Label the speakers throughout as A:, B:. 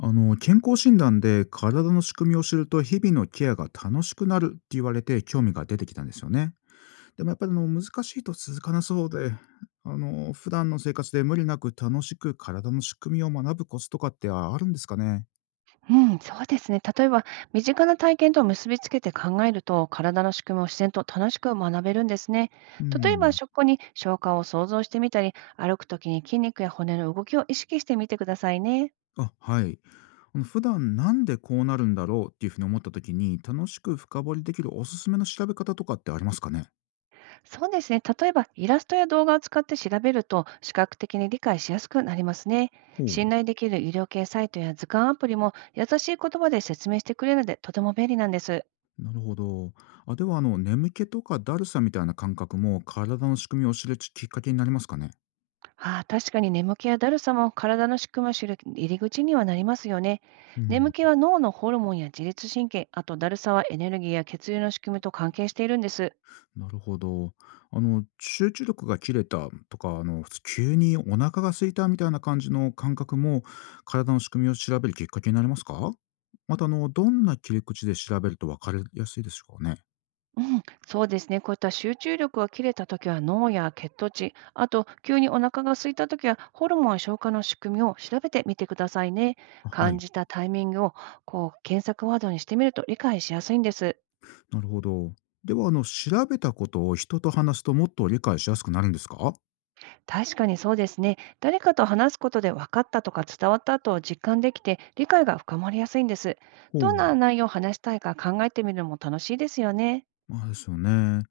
A: 健康診断で体の仕組みを知ると日々のケアが楽しくなるって言われて興味が出てきたんですよね。でもやっぱり難しいと続かなそうで、普段の生活で無理なく楽しく体の仕組みを学ぶコツとかってあるんですかね。
B: うん、そうですね。例えば、身近な体験と結びつけて考えると、体の仕組みを自然と楽しく学べるんですね。
A: う
B: 例えば、
A: ん。
B: 食後に消化を想像してみたり、歩くときに筋肉や骨の動きを意識してみてくださいね。
A: あはい。普段なんでこうなるんだろうっていうふうに思った時に楽しく深掘りできるおすすめの調べ方とかってありますかね。
B: そうですね。例えば、イラストや動画を使って調べると、視覚的に理解しやすくなりますね。
A: ほう。
B: 信頼できる医療系サイトや図鑑アプリも、優しい言葉で説明してくれるので、とても便利なんです。
A: なるほど。あ、では、眠気とかだるさみたいな感覚も、体の仕組みを知るきっかけになりますかね？
B: ああ、確かに眠気やだるさも体の仕組みを知る入り口にはなりますよね。
A: うん。
B: 眠気は脳のホルモンや自律神経、あとだるさはエネルギーや血流の仕組みと関係しているんです。
A: なるほど。集中力が切れたとか、急にお腹が空いたみたいな感じの感覚も、体の仕組みを調べるきっかけになりますか？また、どんな切り口で調べると分かりやすいですかね？
B: うん、そうですね。こういった集中力が切れたときは脳や血糖値、あと急にお腹が空いたときはホルモンや消化の仕組みを調べてみてくださいね。
A: あ、は
B: 感
A: い。
B: じたタイミングを、こう検索ワードにしてみると理解しやすいんです。
A: なるほど。では、調べたことを人と話すともっと理解しやすくなるんですか？
B: 確かにそうですね。誰かと話すことで分かったとか伝わったと実感できて理解が深まりやすいんです。
A: ほ
B: どんな
A: う。
B: 内容を話したいか考えてみるのも楽しいですよね。
A: まあ、ですよね。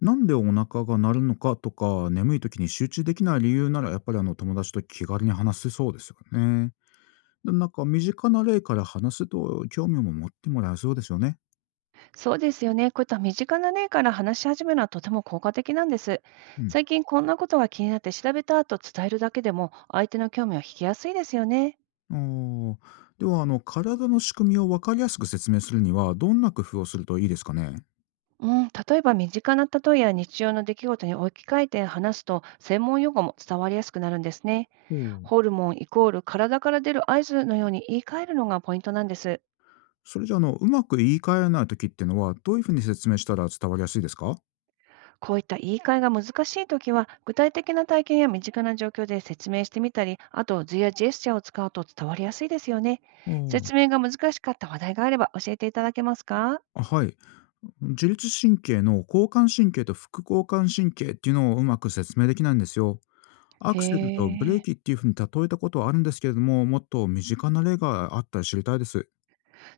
A: なんでお腹が鳴るのかとか、眠い時に集中できない理由なら、やっぱり友達と気軽に話せそうですよね。で、なんか身近な例から話すと興味も持ってもらえそうですよね。
B: そうですよね。こういった身近な例から話し始めるのはとても効果的なんです。最
A: う
B: 近こんなことが気になって調べたと伝えるだけでも相手の興味を引きやすいですよね。
A: ん。ああ。では、体の仕組みを分かりやすく説明するには、どんな工夫をするといいですかね。
B: うん、例えば身近な例えや日常の出来事に置き換えて話すと、専門用語も伝わりやすくなるんですね。
A: おお。
B: ホルモンイコール体から出る合図のように言い換えるのがポイントなんです。
A: それじゃあ、うまく言い換えられない時っていうのは、どういうふうに説明したら伝わりやすいですか。
B: こういった言い換えが難しいときは、具体的な体験や身近な状況で説明してみたり、あと図やジェスチャーを使うと伝わりやすいですよね。
A: おお。
B: 説明が難しかった話題があれば教えていただけますか？
A: あはい。自律神経の交感神経と副交感神経っていうのをうまく説明できないんですよ。
B: へ
A: アクセルとブレー
B: え、
A: キっていうふうに例えたことはあるんですけれども、もっと身近な例があったら知りたいです。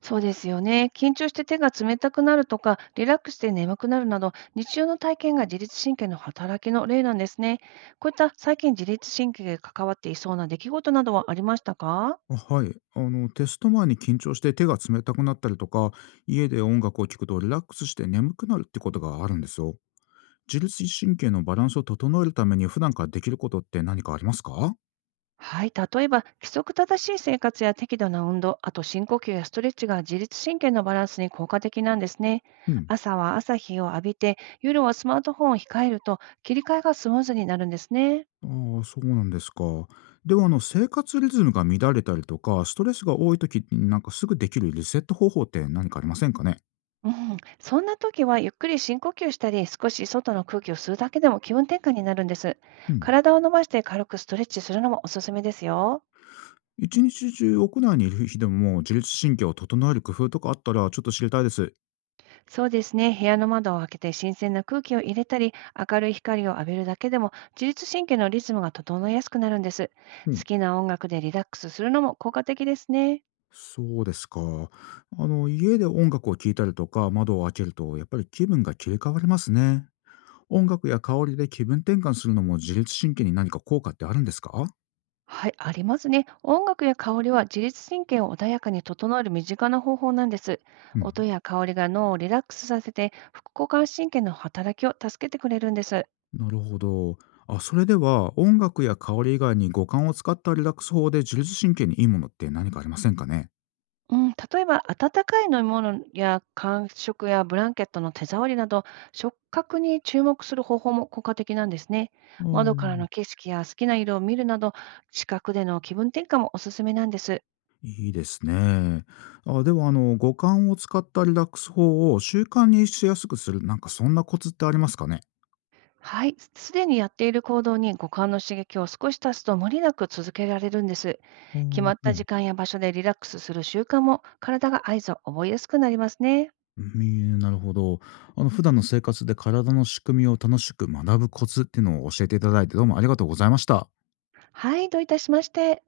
B: そうですよね。緊張して手が冷たくなるとか、リラックスして眠くなるなど、日常の体験が自律神経の働きの例なんですね。こういった最近自律神経が関わっていそうな出来事などはありましたか？
A: あはい。テスト前に緊張して手が冷たくなったりとか、家で音楽を聴くとリラックスして眠くなるってことがあるんですよ。自律神経のバランスを整えるために普段からできることって何かありますか。
B: はい、例えば規則正しい生活や適度な運動、あと深呼吸やストレッチが自律神経のバランスに効果的なんですね。
A: うん。
B: 朝は朝日を浴びて、夜はスマートフォンを控えると切り替えがスムーズになるんですね。
A: ああ、そうなんですか。では、生活リズムが乱れたりとか、ストレスが多い時に、なんかすぐできるリセット方法って何かありませんかね？
B: うん、そんな時はゆっくり深呼吸したり、少し外の空気を吸うだけでも気分転換になるんです。
A: うん。
B: 体を伸ばして軽くストレッチするのもおすすめですよ。
A: 一日中屋内にいる日でも、自律神経を整える工夫とかあったら、ちょっと知りたいです。
B: そうですね。部屋の窓を開けて新鮮な空気を入れたり、明るい光を浴びるだけでも自律神経のリズムが整いやすくなるんです。
A: うん。
B: 好きな音楽でリラックスするのも効果的ですね。
A: そうですか。家で音楽を聴いたりとか、窓を開けると、やっぱり気分が切り替わりますね。音楽や香りで気分転換するのも、自律神経に何か効果ってあるんですか？
B: はい、ありますね。音楽や香りは自律神経を穏やかに整える身近な方法なんです。
A: うん。
B: 音や香りが脳をリラックスさせて、副交感神経の働きを助けてくれるんです。
A: なるほど。あ、それでは音楽や香り以外に五感を使ったリラックス法で自律神経にいいものって何かありませんかね？
B: うん、例えば温かい飲み物や間食やブランケットの手触りなど、触覚に注目する方法も効果的なんですね。
A: あ
B: 窓からの
A: あ。
B: 景色や好きな色を見るなど、視覚での気分転換もおすすめなんです。
A: いいですね。あ、では五感を使ったリラックス法を習慣にしやすくする、なんかそんなコツってありますかね？
B: はい、すでにやっている行動に五感の刺激を少し足すと無理なく続けられるんです。
A: ああ。
B: 決まっ
A: う
B: た
A: ん。
B: 時間や場所でリラックスする習慣も体が合図を覚えやすくなりますね。
A: うん、なるほど。普段の生活で体の仕組みを楽しく学ぶコツっていうのを教えていただいて、どうもありがとうございました。
B: はい、どういたしまして。